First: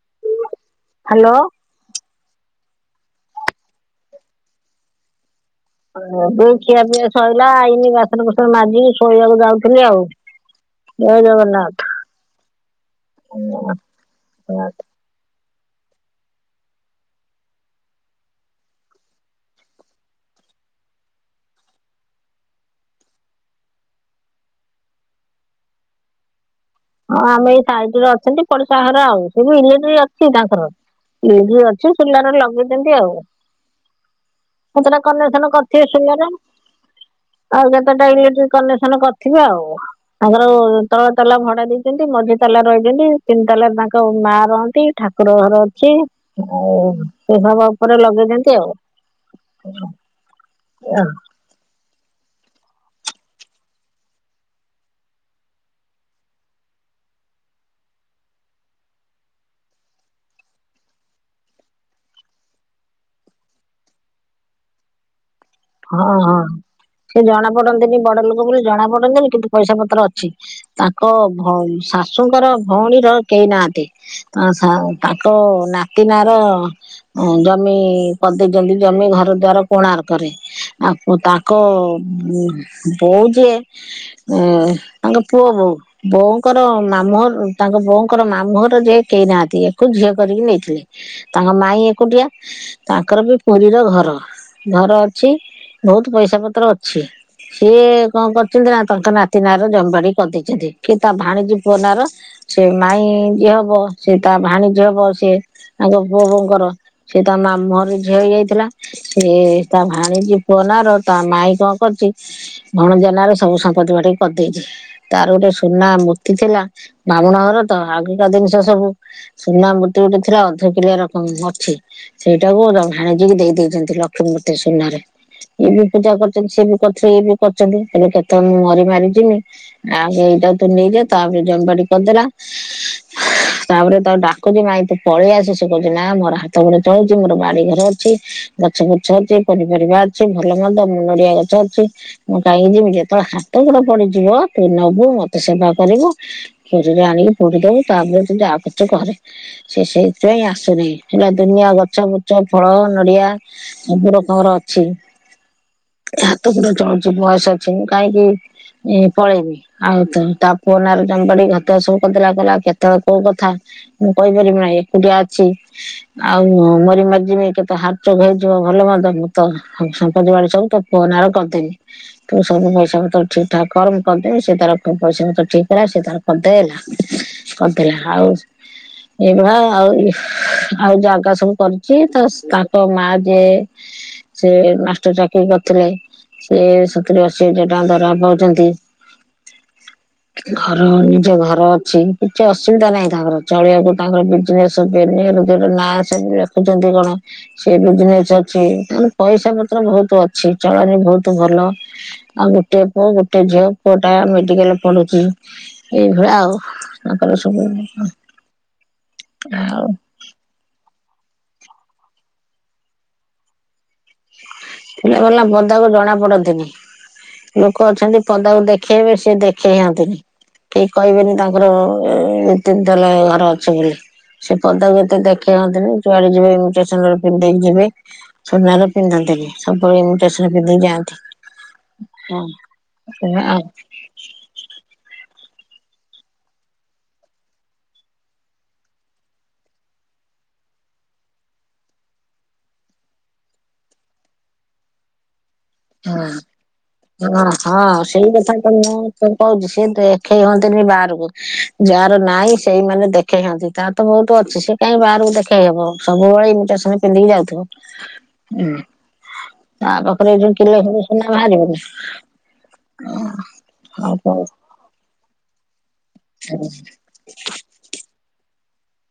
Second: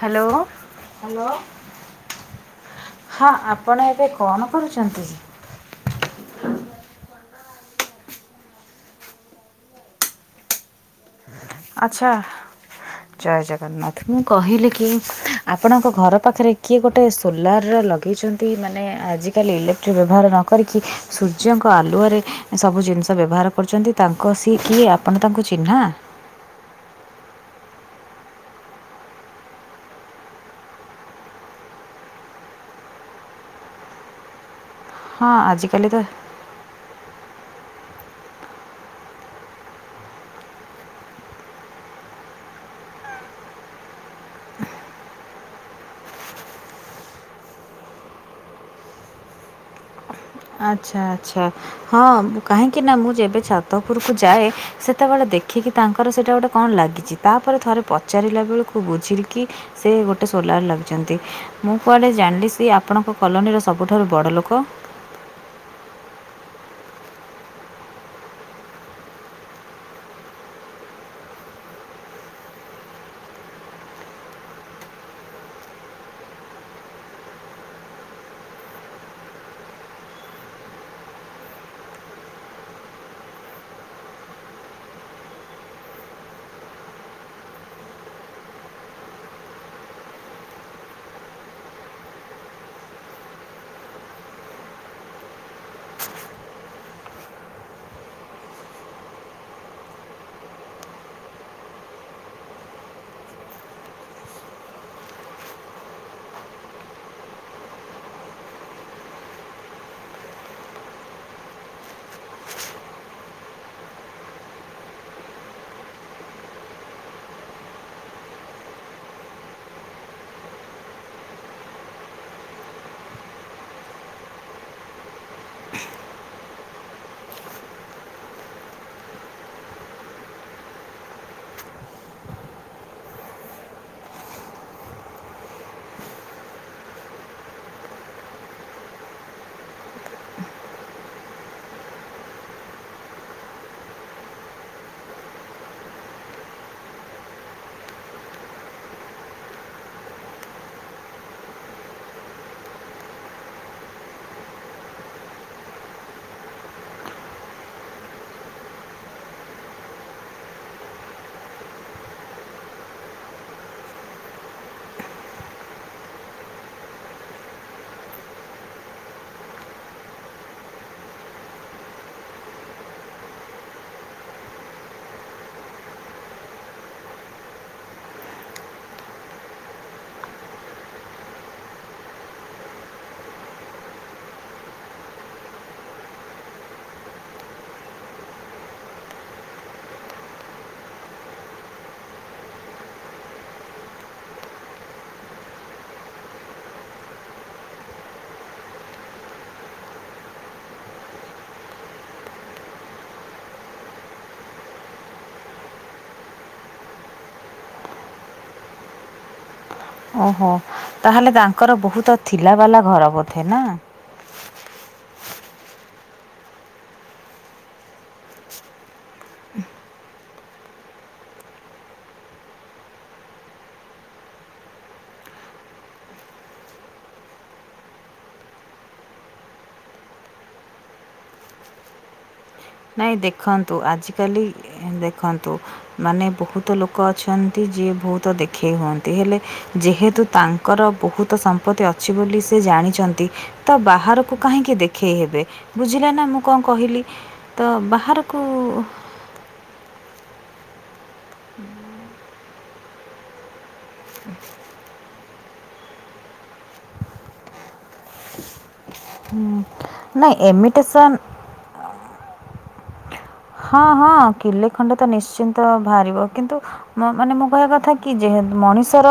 Hello hello. Hello ହ ଆପଣ ଏବେ କଣ କରୁଛନ୍ତି? ଏଇ ଖିଆ ପିଆ ଶଇଲା ଆଇନି ବାସନ କୁସନ ମାଜିକି ଶୋଇବାକୁ ଯାଉଥିଲି ଆଉ। ଜୟ ଜଗନ୍ନାଥ ଆଚ୍ଛା ଜୟ ଜଗନ୍ନାଥ ମୁଁ କହିଲି କି ଆପଣଙ୍କ ଘର ପାଖରେ କିଏ ଗୋଟେ ସୋଲାର ଲଗେଇଛନ୍ତି ମାନେ ଆଜି ଆଜି କାଲି ଇଲେକ୍ଟ୍ରି ବ୍ୟବହାର ନ କରିକି ସୂର୍ଯ୍ୟଙ୍କ ଆଲୁରେ ସବୁ ଜିନିଷ ବ୍ୟବହାର କରୁଛନ୍ତି। ତାଙ୍କ ସିଏ କିଏ ଆପଣ ତାଙ୍କୁ ଚିହ୍ନା? ହଁ ଆମେ ଏଇ ସାଇଟରେ ଅଛନ୍ତି ପଡିଶା ଘର ଆଉ ସେଠୁ ଇଲେଟ ଅଛି ତାଙ୍କର। ପିଧି ଅଛି ସିଲାର ଲଗେଇଦିଛନ୍ତି ଆଉ। ସେତଟା ହଁ କନସନ କରିଥିବେ ଆଜିକାଲି ତ ଶୋଲାରେ। ଆଉ କେତେଟା ଇଲେକ୍ଟ୍ରିକ କନେକ୍ସନ କରିଥିବେ ଆଉ ତାଙ୍କର ତଳ ତଲା ଭଡା [inaudible] ଦେଇଛନ୍ତି ମଝି ତାଲା ରହିଛନ୍ତି ତିନି ତାଲାରେ ତାଙ୍କ ମା ରହନ୍ତି ଠାକୁର ଘର ଅଛି। ହ ସେ ସବା ଉପରେ ଲଗେଇଛନ୍ତି ଆଉ। ଆଚ୍ଛା ଆଚ୍ଛା ହଁ କାହିଁକି ନା ମୁଁ ଯେବେ ଛାତଉପରକୁ ଯାଏ। ସେତେବେଳେ ଦେଖିକି ତାଙ୍କର ସେଇଟା ଗୋଟେ କଣ ଲାଗିଛି ତାପରେ ଥରେ ପଚାରିଲା ବେଳକୁ ବୁଝିଲି କି ସେ ଗୋଟେ ସୋଲାର ଲାଗିଛନ୍ତି। ମୁଁ କୁଆଡେ ଜାଣିଲି ସ ଆପଣଙ୍କ କଲୋନୀର ସବୁଠାରୁ ବଡ଼ ଲୋକ? ହଁ ହଁ ସେ ଜଣା ପଡନ୍ତିନି ବଡ ଲୋକ ବୋଲି ଜଣା ପଡନ୍ତିନି କିନ୍ତୁ ପଇସା ପତ୍ର ଅଛି। ତାଙ୍କ ଘ ଶାଶୁଙ୍କର ଭଉଣୀର କେହି ନାହାନ୍ତି। ତାଙ୍କ ନାତିନା ର ହଁ ଜମି କରିଦେଇଛନ୍ତି ଜମି ଘର ଦ୍ୱାର କୋଣାର୍କରେ। ଆ ତାଙ୍କ ବୋଉ ଯେ ଆ ତାଙ୍କ ପୁଅବଉ ବୋଉଙ୍କର ମାମୁଁ ଘ ତାଙ୍କ ବୋଉଙ୍କର ମାମୁଁ ଘର ଯିଏ କେହି ନାହାନ୍ତି ୟାକୁ ଝିଅ କରିକି ନେଇଥିଲେ। ତାଙ୍କ ମାଇଁ ଏକୁଟିଆ ତାଙ୍କର ବି ପୁରୀର ଘର ଘର ଅ ଛି ବହୁତ ପଇସା ପତ୍ର ଅଛି। ସିଏ କଣ କରିଛନ୍ତି ନା ତାଙ୍କ ନାତି ନାଁ ର ଜମବାଡି କରିଦେଇଛନ୍ତି କି ତା ଭାଣିଜ ପୁଅ ନାଁ ର। ସେ ମାଇଁ ଯିଏ ହବ ସେ ତା ଭାଣୀ ଯିଏ ହବ ସେ ତାଙ୍କ ପୁଅ ବୋଉ ଙ୍କର। ସେ ତା ମାମୁଁ ଘର ଝିଅ ହେଇଯାଇଥିଲା ସେ ତା ଭାଣିଜୀ ପୁଅ ନାଁର ତା ମାଇଁ କଣ କରିଛି। ଭଣ ଜା ନାଁରେ ସବୁ ସମ୍ପତ୍ତି ବାଡି କରିଦେଇଛି। ତାର ଗୋଟେ ସୁନା ମୂର୍ତ୍ତି ଥିଲା ବାମୁଣ ଘର ତ ଆଗିକା ଜିନିଷ ସବୁ ସୁନା ମୂର୍ତ୍ତି ଗୋଟେ ଥିଲା ଅଧ କିଲିଆ ରକମ ଅଛି। ସେଇଟାକୁ ର ଭାଣିଜି ଦେଇେଇଛନ୍ତି ଲକ୍ଷ୍ମୀ ମୂର୍ତ୍ତି ସୁନାରେ। ଇଏ ବି ପୂଜା କରିଛନ୍ତି ସିଏ ବି କରିଥିଲେ ଇଏ ବି କରିଛନ୍ତି କେତେ ମୁଁ ମରି ମାରି ଜିମି ଆଗ ଏଇଟା ତୁ ନେଇଯା ତାପରେ ଜମବାଡି କରିଦେଲା ତାପରେ ତ ଡାକୁଛି ମାଇଁ ତୁ ପଳେଇ ଆସ ସେ କହୁଛି ନା ମୋର ହାତ ଗୋଡ ଚଳୁଛି ମୋର ବାଡି ଘର ଅଛି। ଗଛ ଫୁଛ ଅଛି, ପନିପରିବା ଅଛି, ଭଲ ମନ୍ଦ, ନଡିଆ ଗଛ ଅଛି ମୁଁ କାଇଁକି ଯିବି? ଯେତେବେଳେ ହାତ ଗୋଡ ପଡିଯିବ, ତୁ ନବୁ, ମତେ ସେବା କରିବୁ ଖେରେରେ ଆଣିକି ପୋଡିଦବୁ, ତାପରେ ତୁ ଯାଆ କରୁଚୁ କରେ। ସେ ସେଇଥିପାଇଁ ଆସୁନେଇଁ, ସେରା ଦୁନିଆଁ ଗଛ ବୁଛ, ଫଳ ନଡିଆ ସବୁ ରକମର ଅଛି, ଏ ହାତ ଗୋଡ ଚଳୁଚି, ବୟସ ଅଛି, ମୁ କାଇଁକି ଏଁ ପଳେଇବି? ଆଉ ତ, ତା ପୁଅ ନାରେ ଜମ୍ବାଡି ଘଦ୍ୱାର ସବୁ କରିଦେଲା, କହିଲା କେତେବେଳେ କୋଉ କଥା ମୁଁ କହିପାରିବି ନା, ଏକୁଟିଆ ଅଛି, ଆଉ ମରି ମାରି ଯିମି କେତବେଳେ ହାଟ୍ ଚୋକ୍ ହେଇଯି ବ, ଭଲ ମନ୍ଦ, ମୁଁ ତ ସମ୍ପତି ବାଡ଼ି ସବୁ ତୋ ପୁଅ ନାଁ ରେ କରିଦେବି। ତୁ ସବୁ ପଇସା ପତର ଠିକ୍ ଠାକ୍ କର, ମୁଁ କରିଦେବି, ସେ ତାର ପଇସା ପତର ଠିକ୍ କଲା, ସେ ତାର କରିଦେଲା। କରିଦେଲା ଆଉ ଏଇଭଳିଆ ଆଉ, ଆଉ ଜାଗା ସବୁ କରିଚି ତ, ସ ତାଙ୍କ ମା ଯେ ସେ, ମାଷ୍ଟର ଚାକିରୀ କରିଥିଲେ ସେ ସତୁରି ଅଶୀ ହଜାର ଟଙ୍କା ଦରମା ପାଉଚନ୍ତି। ଘର ନିଜ ଘର ଅଛି, କିଛି ଅସୁବିଧା ନାହିଁ ତାଙ୍କର, ଚଳିଆକୁ ତାଙ୍କର ଏଇନେ ସବୁ ବେନିଅନ ଦେହରେ ନା ସବୁ ଲେଖୁଚନ୍ତି କଣ, ସେ ବି ଦିନେ ଚଚି, ପଇସା ପତ୍ର ଭଉତୁ ଅଛି, ଚଳଣି ଭଉତୁ ଭଲ। ଆଉ ଗୋଟିଏ ପୁଅ, ଗୋଟେ ଝିଅ, ପୁଅ ଟା ମେଡିକାଲ ପଢୁଛି। ଏଇଭଳିଆ ଆଉ, ତାଙ୍କର ସବୁ, ଆଉ ଓହୋ, ତାହେଲେ ତାଙ୍କର ବହୁତ ଥିଲା ବାଲା ଘର ବୋଧେ ନା? ଥିଲା ଵାଲା ପଦାକୁ ଜଣା ପଡନ୍ତିନି। ଲୋକ ଅଛନ୍ତି ପଦାକୁ ଦେଖେଇହେବେ, ସେ ଦେଖେଇ ହଅନ୍ତିନି। କେହି କହିବେନି ତାଙ୍କର ଅ, ଏ ତିନ ତାଲା ଘର ଅଛି ବୋଲି। ସେ ପଦାକୁ ଏତେ ଦେଖେଇ ହଅନ୍ତିନି, ଯୁଆଡେ ଯିବେ ଇମିଟେସନର ପିନ୍ଧି ଦେଇକି ଯିବେ, ସୁନା ର ପିନ୍ଧନ୍ତିନି, ସବୁବେଳେ ଇମିଟେସନ ପିନ୍ଧି ଯାନ୍ତି, ହଁ। ନାଇଁ ଆଉ ଦେଖନ୍ତୁ, ଆଜିକାଲି ଇ ଦେଖନ୍ତୁ ମାନେ ବହୁତ ଲୋକ ଅଛନ୍ତି, ଯିଏ ବହୁତ ଦେଖେଇ ହୁଅନ୍ତି, ହେଲେ ଯେହେତୁ ତାଙ୍କର ବହୁତ ସମ୍ପତ୍ତି ଅଛି ବୋଲି ସେ ଜାଣିଚନ୍ତି ତ ବାହାରକୁ କାହିଁକି ଦେଖେଇ ହେବେ, ବୁଝିଲେ ନା, ମୁଁ କଁ କହିଲି? ହଁ ତ ହଁ, ସେଇ ବାହାରକୁ କଥା ତ ମୁଁ ମୁଁ କଣ କହୁଚି, ସେ ଦେଖେଇ ହଅନ୍ତିନି ବାହାରକୁ, ଯାହାର ନାଇଁ ସେଇମାନେ ଦେ ଦେଖେଇହନ୍ତି, ତାର ତ ବହୁତ ଅଛି, ସେ କାଇଁ ବାହାରକୁ ଦେଖେଇ ହବ? ସବୁବେଳେ ଇମିଟେସନ ପିନ୍ଧିକି ଯାଉଥିବ। ହୁଁ, ତା ପାଖରେ ନାଇଁ ଏ ଯୋଉ କିଲେ ଖଣ୍ଡେ ଏମିଟେସନ୍ ସୁନା ବାହାରିବନି? ହଁ ହଁ, ଆଉ କଣ କିଲେ ଖଣ୍ଡେ ତ ନିଶ୍ଚିନ୍ତ ଭାରିବ, କିନ୍ତୁ ମ ମାନେ ମୁଁ କହିବା କଥା କି, ଯେହେତୁ ମଣିଷର,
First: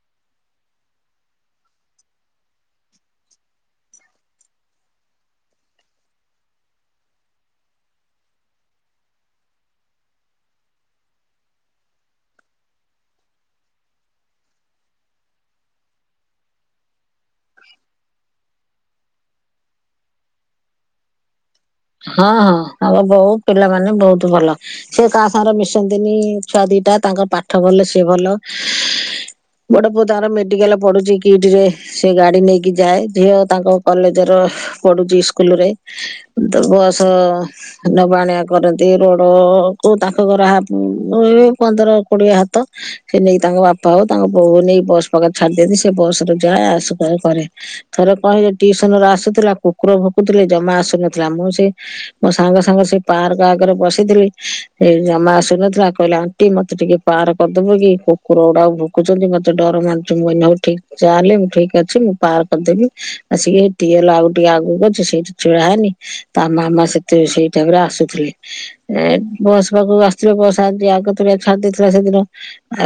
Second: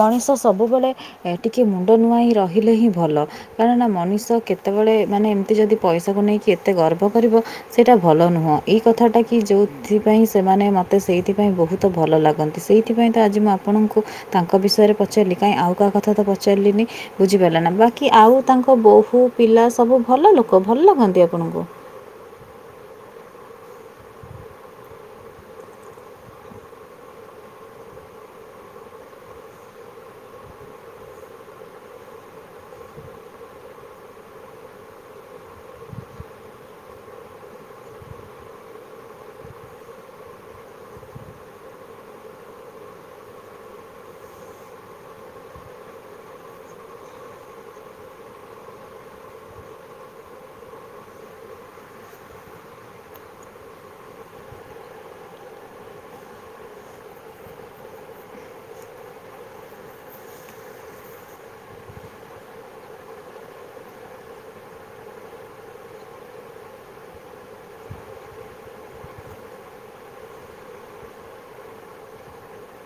ମଣିଷ ସବୁବେଳେ ଏ ଟିକେ ମୁଣ୍ଡ ନୂଆଁଇଁ ରହିଲେ ହିଁ ଭଲ। କାରଣ ମଣିଷ କେତେବେଳେ ମାନେ ଏମିତି ଯଦି ପଇସାକୁ ନେଇକି ଏତେ ଗର୍ବ କରିବ ସେଇଟା ଭଲ ନୁହଁ। ଏହି କଥାଟା କି, ଯୋଉଥିପାଇଁ ସେମାନେ ମୋତେ ସେଇଥିପାଇଁ ବହୁତ ଭଲ ଲାଗନ୍ତି, ସେଇଥିପାଇଁ ତ ଆଜି ମୁଁ ଆ ଆପଣଙ୍କୁ ତାଙ୍କ ବିଷୟରେ ପଚାରିଲି, କାଇଁ ଆଉ କାହା କଥା ତ ପଚାରିଲିନି? ବୁଝିପାରିଲ ନା, ବାକି ଆଉ ତାଙ୍କ ବୋହୂ, ପିଲା ସବୁ ଭଲ ଲୋକ? ଭଲ ଲାଗନ୍ତି ଆପଣଙ୍କୁ? ହଁ ହଁ, ତାଙ୍କ ବୋହୁ ପିଲାମାନେ ବହୁତ ଭଲ। ସେ କାହା ସାଙ୍ଗରେ ମିଶନ୍ତିନି ଛୁଆ ଦିଟା, ତାଙ୍କ ପାଠ ଭଲ ସିଏ ଭଲ। ବଡ ପୁଅ ତାଙ୍କର ମେଡିକାଲ ପଢୁଛି କିଟିରେ, ସେ ଗାଡି ନେଇକି ଯାଏ। ଝିଅ ତାଙ୍କ କଲେଜର ପଢୁଛି ଇସ୍କୁଲ ରେ, ତ ବସ ନବା ଆଣିଆ କରନ୍ତି ରୋଡ କୁ ତାଙ୍କ ଘର ହା ଏ ପନ୍ଦର କୋଡିଏ ହାତ। ସେ ନେଇ ତାଙ୍କ ବାପା ହଉ ତାଙ୍କ ବୋଉ ହଉ ନେଇକି ବସ ପାଖରେ ଛାଡିଦିଅନ୍ତି ସେ ବସରେ ଯାଏ ଆସ କରେ। ଥରେ କଣ ହେଇଜି ଟିଉସନ ରୁ ଆସୁଥିଲା କୁକୁର ଭୁକୁଥିଲେ ଜମା ଆସୁନଥିଲା ମୁଁ ସେ ମୋ ସାଙ୍ଗ ସାଙ୍ଗେ ସେ ପାର୍କ ଆଗରେ ବସିଥିଲି ଏ ଜମା ଆସୁନଥିଲା କହିଲା ଣ୍ଟି ମତେ ଟିକେ ପାର କରିଦବ କି କୁକୁର ଗୁଡା ଭୁକୁଛନ୍ତି ମତେ ଡର ମାଡୁଚି ମୁଁ କହିଲି ହଉ ଠିକ ଚାଲେ ମୁଁ ଠିକ ଅଛି ମୁଁ ପାର କରିଦେବି ଆସିକି [unintelligible] ଆଉ ଟିକେ ଆଗକୁ ଅଛି ସେଇଠି ଛିଡା ହେନି ତା ମାମା ସେତେ ସେଇଟାଇମ୍ ରେ ଆସୁଥିଲେ। ଏ ବସ୍ ପାକୁ ଆସିିବ ବସ୍ ଆଜି ଆଗତୁରିଆ ଛାଡି ଦେଇଥିଲା ସେଦିନ।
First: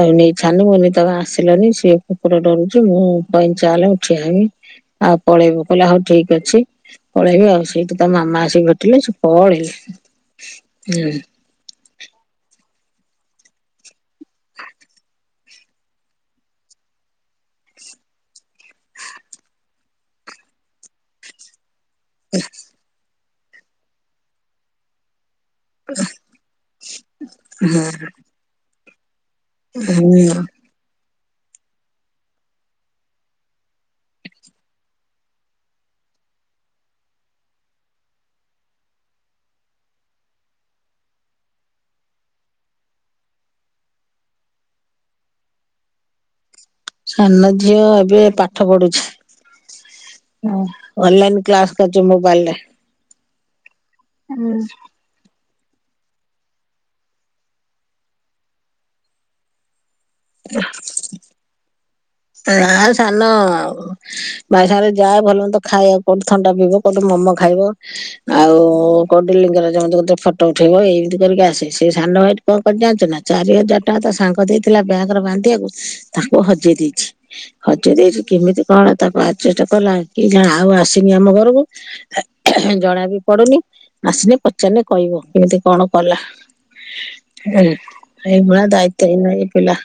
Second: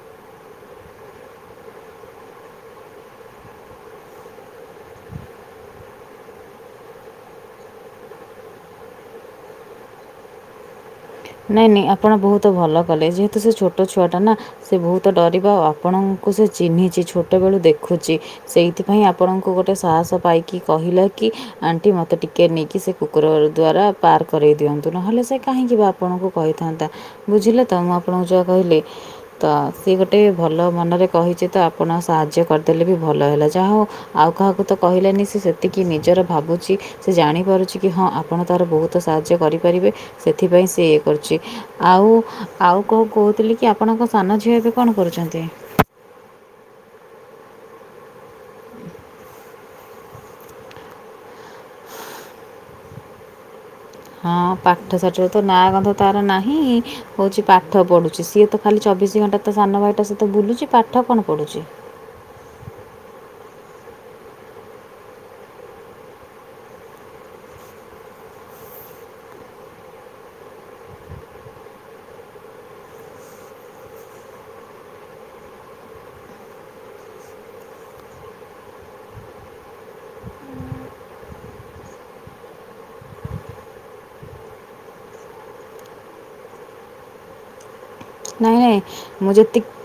ଆଉ ନେଇ ଛାଡ଼ନି [unintelligible] ଆସିଲନି ସିଏ କୁକୁର ଡରୁଛି ମୁଁ କହିଲି ଚାଲେ ମୁଁ ଠିଆ ହେବି। ଆଉ ପଳେଇବ କହିଲା ହଉ ଠିକ୍ ଅଛି ପଳେଇବି ଆଉ ସେଇଥୁ ତା ମାମା ଆସିକି ଭେଟିଲେ ସେ ପଳେଇଲେ ହୁଁ। ନାଇଁ ନାଇଁ ଆପଣ ବହୁତ ଭଲ କଲେ ଯେହେତୁ ସେ ଛୋଟ ଛୁଆଟା ନା। ସେ ବହୁତ ଡରିବା ଆଉ ଆପଣଙ୍କୁ ସେ ଚିହ୍ନିଛି ଛୋଟବେଳୁ ଦେଖୁଛି। ସେଇଥିପାଇଁ ଆପଣଙ୍କୁ ଗୋଟେ ସାହସ ପାଇକି କହିଲା କି ଆଣ୍ଟି ମ ଟିକେ ନେଇକି ସେ କୁକୁର ଦ୍ଵାରା ପାର କରେଇ ଦିଅନ୍ତୁ ନହଲେ ସେ କହିଁକି ଆପଣଙ୍କୁ କହିଥାନ୍ତା ବୁଝିଲେ ତ ମୁଁ ଆପଣଙ୍କୁ ଯାହା କହିଲି? ତ ସିଏ ଗୋଟେ ହୁଁ। ଭଲ ମନରେ କହିଚି ତ ଆପଣ ସାହାଯ୍ୟ କରିଦେଲେ ବି ଭଲ ହେଲା ଯାହା ହଉ। ଆଉ କାହାକୁ ତ କହିଲାନି ସେ ସେତିକି ନିଜର ଭାବୁଛି ସେ ଜାଣିପାରୁଛି କି ହଁ ଆପଣ ତାର ବହୁତ ସାହାଯ୍ୟ କରିପାରିବେ ସେଥିପାଇଁସେ ସେ ଇଏ କରୁଛି ଆଉ ଆଉ କୁ କହୁଥିଲି କି ଆପଣଙ୍କ ସାନ ଝିଅ ଏବେ କଣ କରୁଛନ୍ତି। ସାନ ଝିଅ ଏବେ ପାଠ ପଢୁଛି। ହ ଅନଲାଇନ୍ କ୍ଲାସ କରିଛ ମୋବାଇଲ ରେ। ହଁ ପାଠ ସା ର ତ ନାଁ ଗନ୍ଧ ତାର ନାହିଁ ହଉଛି ପାଠ ପଢ଼ୁଛି ସିଏ ତ ଖାଲି ଚବିଶି ଘଣ୍ଟା ତ ସାନ ଭାଇ ଟା ସହିତ ବୁଲୁଛି ପାଠ କଣ ପଢ଼ୁଛି। ନା ସାନ ଆଉ ଭାଇ ସାଙ୍ଗରେ ଯାଏ ଭଲ ମନ୍ଦ ଖାଇ କୋଉଠି ଥଣ୍ଡା ପିଇବ। [unintelligible] ମମୋ ଖାଇବ। ଆଉ କଉଡ଼ି ଲିଙ୍ଗରାଜ [unintelligible] ଫଟୋ ଉଠେଇବ ଏଇମିତି କରିକି ଆସେ ସେ ସାନ ଭାଇ କଣ କରି ଜାଣିଚ ନା ଚାରି ହଜାର ଟଙ୍କା ତା ସାଙ୍ଗ ଦେଇଥିଲା ବ୍ୟାଙ୍କ ର ବାନ୍ଧିିବାକୁ ତାକୁ ହଜେଇ ଦେଇଛି। ହଜି ଦେଇଛି କେମିତି କଣ ତାକୁ ଆଡଜେଷ୍ଟ କଲା କି ଜାଣ ଆଉ ଆସିନି ଆମ ଘରକୁ। ଜଣା ବି ପଡୁନି ଆସିଲେ ପଚାରିଲେ କହିବ କେମିତି କଣ କଲା। ହ ଏଇ ନାଇଁ ଭଳିଆ ନାଇଁ ଦାୟିତ୍ୟ ମୁଁ ହୀନ ଏ ଯେତିକି ପିଲା।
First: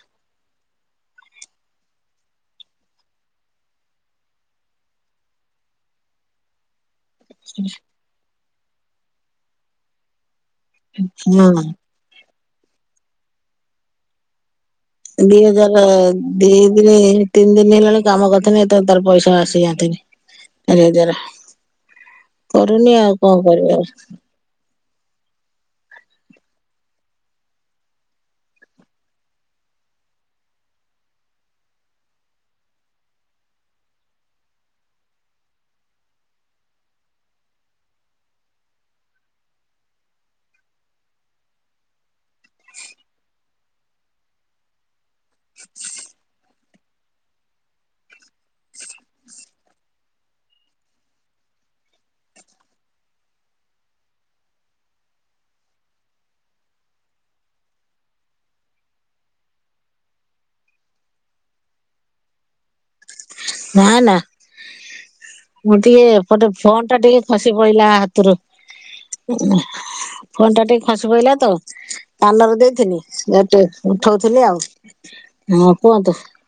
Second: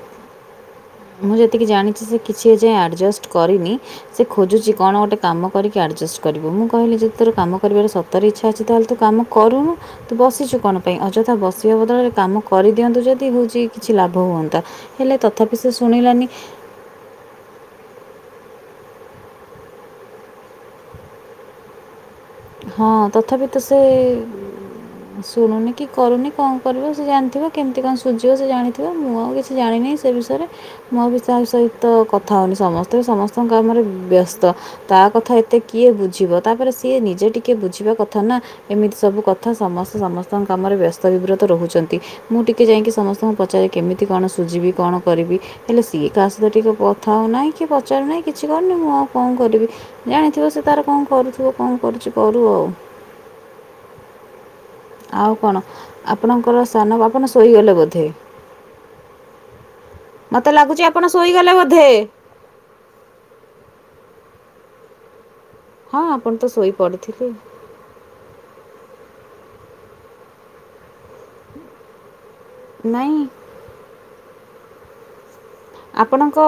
ମୁଁ ଯେତିକି ଜାଣିଛି ସେ କିଛି ଏ ଯାଏଁ ଆଡ଼ଜଷ୍ଟ କରିନି। ସେ ଖୋଜୁଛି କଣ ଗୋଟେ କାମ କରିକି ଆଡଜଷ୍ଟ କରିବୁ ମୁଁ କହିଲି ଯ ତର କାମ କରିବାର ସତରେ ଇଚ୍ଛା ଅଛି ତାହେଲେ ତୁ କାମ କରୁନୁ ତୁ ବସିଛୁ କଣ। ଅଯଥା ହଁ। ବସିବା ବଦଳରେ କାମ କରିଦିଅନ୍ତୁ ଯଦି ହଉଛି କିଛି ଲାଭ ହୁଅନ୍ତା ହେଲେ ତଥା ହଜାର ଅ ଦି ଦି ଦିନି ତିନି ଦିନ ହେଲାଣି କାମ କରିଥିଲି ଏ ତ ତାର ପଇସା ଆସିଯାନ୍ତି ଚାରି ହଜାରେ। ହଁ କରୁନି ଆଉ କଣ ତଥାପି ତ ସେ କରିବ। ଶୁଣୁନି କି କରୁନି କଣ କରିବ ସେ ଜାଣିଥିବ କେମିତି କଣ ସୁଝିବ ସେ ଜାଣିଥିବ ମୁଁ ଆଉ କିଛି ସେ ଜାଣିନି ସେ ବିଷୟରେ। ମୁଁ ବି ତା ସହିତ କଥା ହଉନି ସମସ୍ତେ ବି ସମସ୍ତଙ୍କ କାମରେ ବ୍ୟସ୍ତ। ତା କଥା ଏତେ କିଏ ବୁଝିବ ତାପରେ ସିଏ ନିଜେ ଟି ଟିକଏ ବୁଝିବା କଥା ନା ଏମିତି ସବୁ କଥା ସମସ୍ତେ ସମସ୍ତଙ୍କ କାମରେ ବ୍ୟସ୍ତ ବିବ୍ରତ ରହୁଚନ୍ତି। ମୁଁ ଟିକେ ଯାଇଁକି ସମସ୍ତଙ୍କୁ ପଚାରେ କେମିତି କଣ ସୁଜିବି କଣ କରିବି ହେଲେ ସିଏ କାହା ସହିତ ଟିକେ କ ହଁ ନାହିଁ କିଏ ପଚାରୁନାହିଁ କିଛି କରୁନି ମୁଁ ଆଉ କଣ କରିବି ଜାଣିଥିବ ସେ ତାର କଣ କରୁଥିବ କଣ କରୁଚି କରୁ ଆଉ। ଆଉ କଣ ଆପଣଙ୍କର ସାନ ଆପଣ ଶୋଇଗଲେ ବୋଧେ? ମୋତେ ଲାଗୁଚି ଆପଣ ଶୋଇଗଲେ ବୋଧେ? ନାଁ ନାଁ ମୁଁ ହଁ ଟିକେ ଆପଣ ତ ଏପଟେ ଫୋନ୍ ଟା ଟିକେ ଶୋଇପଡ଼ିଥିଲେ ଖସି ପଇଲା ହାତରୁ ଫୋନଟା ଟିକେ ଖସି ପଡ଼ିଲାତ କାନରେ ଦେଇଥିଲି ନାଇଁ ଇଆଡ଼େ ଟିକେ ଉଠଉଥିଲି ଆଉ ହଁ କୁହନ୍ତୁ? କ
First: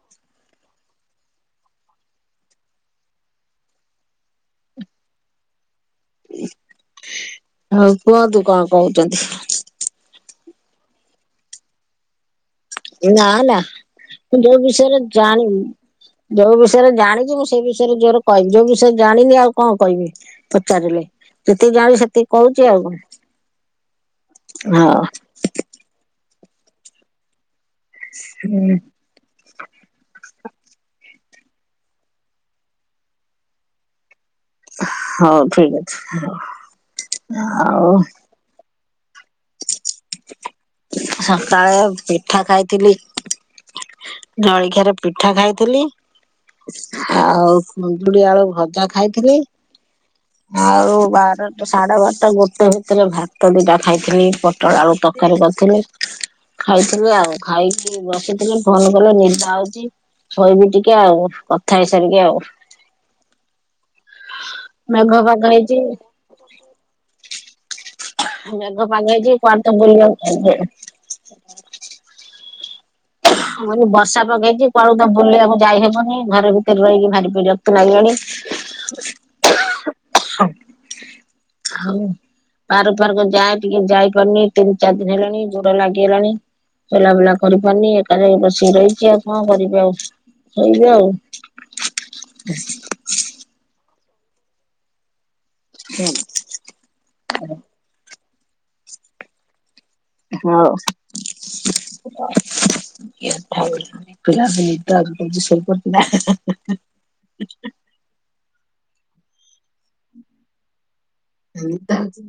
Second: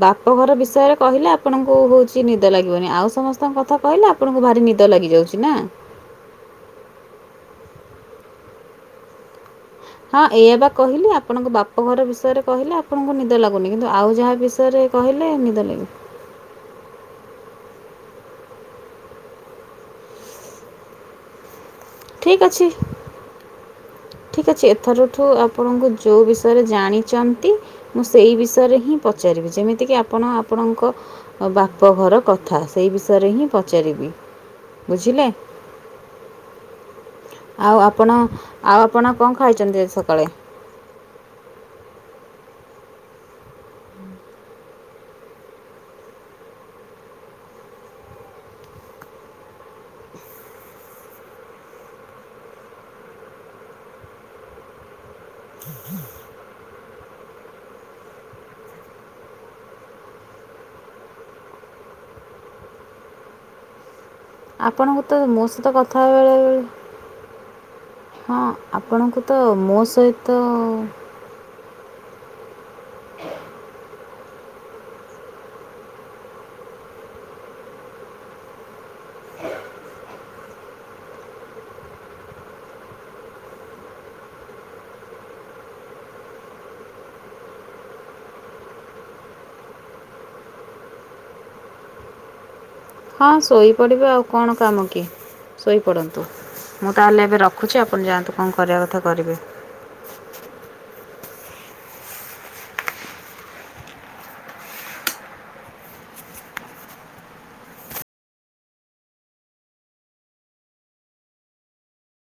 ବାପଘର ବିଷୟରେ କହିଲେ ଆପଣଙ୍କୁ ହଉଚି ନିଦ ଲାଗିବନି ଆଉ ସମସ୍ତଙ୍କ କଥା କହିଲେ ଆପ୍ ଆପଣଙ୍କୁ ଭାରି ନିଦ ଲାଗି ଯାଉଚିନା। ଆଉ କୁହନ୍ତୁ କଣ କହୁଚନ୍ତି? ହଁ ଏପା କହିଲି ଆପଣଙ୍କ ବାପ ଘର ବିଷୟରେ କହିଲେ ଆପଣଙ୍କୁ ନା ନିଦ ନା ଲାଗୁନି କିନ୍ତୁ ଆଉ ଯାହା ମୁଁ ଯୋଉ ବିଷୟରେ କହିଲେ ଜାଣିନି ନିଦ ଲାଗି ଯୋଉ ବିଷୟରେ ଜାଣିଚି ମୁଁ ସେ ବିଷୟରେ ଜୋରେ କହିବି ଯୋଉ ବିଷୟରେ ଜାଣିନି ଆଉ କଣ କହିବି। ପଚାରିଲେ ଯେତିକି ଜାଣିଚି ସେତିକି ଠିକ୍ କହୁଛି ଅଛି ଆଉ ଠିକ୍ ଅଛି କଣ ହଁ। ଏଥରଠୁ ଆପଣଙ୍କୁ ଯେଉଁ ବିଷୟରେ ଜାଣିଛନ୍ତି ମୁଁ ସେଇ ବିଷୟରେ ହିଁ ପଚାରିବି ଯେମିତିକି ଆପଣ ଆପଣଙ୍କ ବାପଘର କଥା ସେଇ ବିଷୟରେ ହିଁ ପଚାରିବି। ବୁଝିଲେ ହଉ ଠିକ୍ ଅଛି। ଆଉ ଆପଣ ଆଉ ଆପଣ କଣ ଖାଇଚନ୍ତି ଆଜି ସକାଳେ? ସକାଳେ ପିଠା ଖାଇଥିଲି। ଯଳଖିଆରେ ପିଠା ଖାଇଥିଲି। ଆଉ କୁନ୍ଦୁରି ଆଳୁ ଭଜା ଖାଇଥିଲି। ଆଉ ବାରଟା ସାଢେ ବାରଟା ଗୋଟେ ଭିତରେ ଭାତ ଦିଟା ଖାଇଥିଲି ପୋଟଳ ଆଳୁ ତରକାରୀ କରିଥିଲି। ଖାଇଥିଲି ଆଉ ଖାଇକି ବସିଥିଲେ ଫୋନ୍ କଲେ ନିଦ ହଉଚି ଶୋଇିବି ଟିକେ ଆଉ କଥା ହେଇସାରିକି ଆଉ। [inaudible] ମେଘ ଆପଣଙ୍କୁତ ପାଗ ମୋ ସହିତ ହେଇଛି କଥାହେବା ବେଳେବେଳେ ହଁ ମେଘ ଆପଣଙ୍କୁ ତ ପାଗହେଇଚି କୁଆଡ଼େ ଟିକେ ମୋ ସହିତ ବୁଲିବାକୁ ଯିବି। ମୁଁକଇନି ବର୍ଷା ପାଗହେଇଚି କୁଆଡ଼େତ ବୁଲିବାକୁ ଯାଇହବନି ଘର ଭିତରେ ରହିକି ଭାରି ବିରକ୍ତ ଲାଗିଲାଣି [inaudible] [unintelligible] ସ ହଉ ବାହାର ଦୁଆରକୁ ଯାଏ ଟିକେ ଯାଇପାରୁନି ତିନି ଚାରି ଦିନି ହେଲାଣି ଗୁଡ଼ୋ ଲାଗିଗଲାଣି। ଚଲାବୁଲା କରିପାରୁନି ଘରେ ବସିକି ରହିଚି ଆଉ କଣ କରିବି ଆଉ ସୋଇବି ଆଉ। ହଁ ଶୋଇପଡ଼ିବେ ଆଉ କଣ କାମକି ଶୋଇପଡ଼ନ୍ତୁ। ମୁଁ ତାହେଲେ ଏବେ ରଖୁଛି ଆପଣ ଯାଆନ୍ତୁ କଣ କରିବା କଥା କରିବେ। ହଁ। ସେଥାଉ ପିଲା ପିଲିତ [unintelligible] ହୋଇପଡ଼ିଥିଲା। [inaudible] ନିଦ ଆଉଚି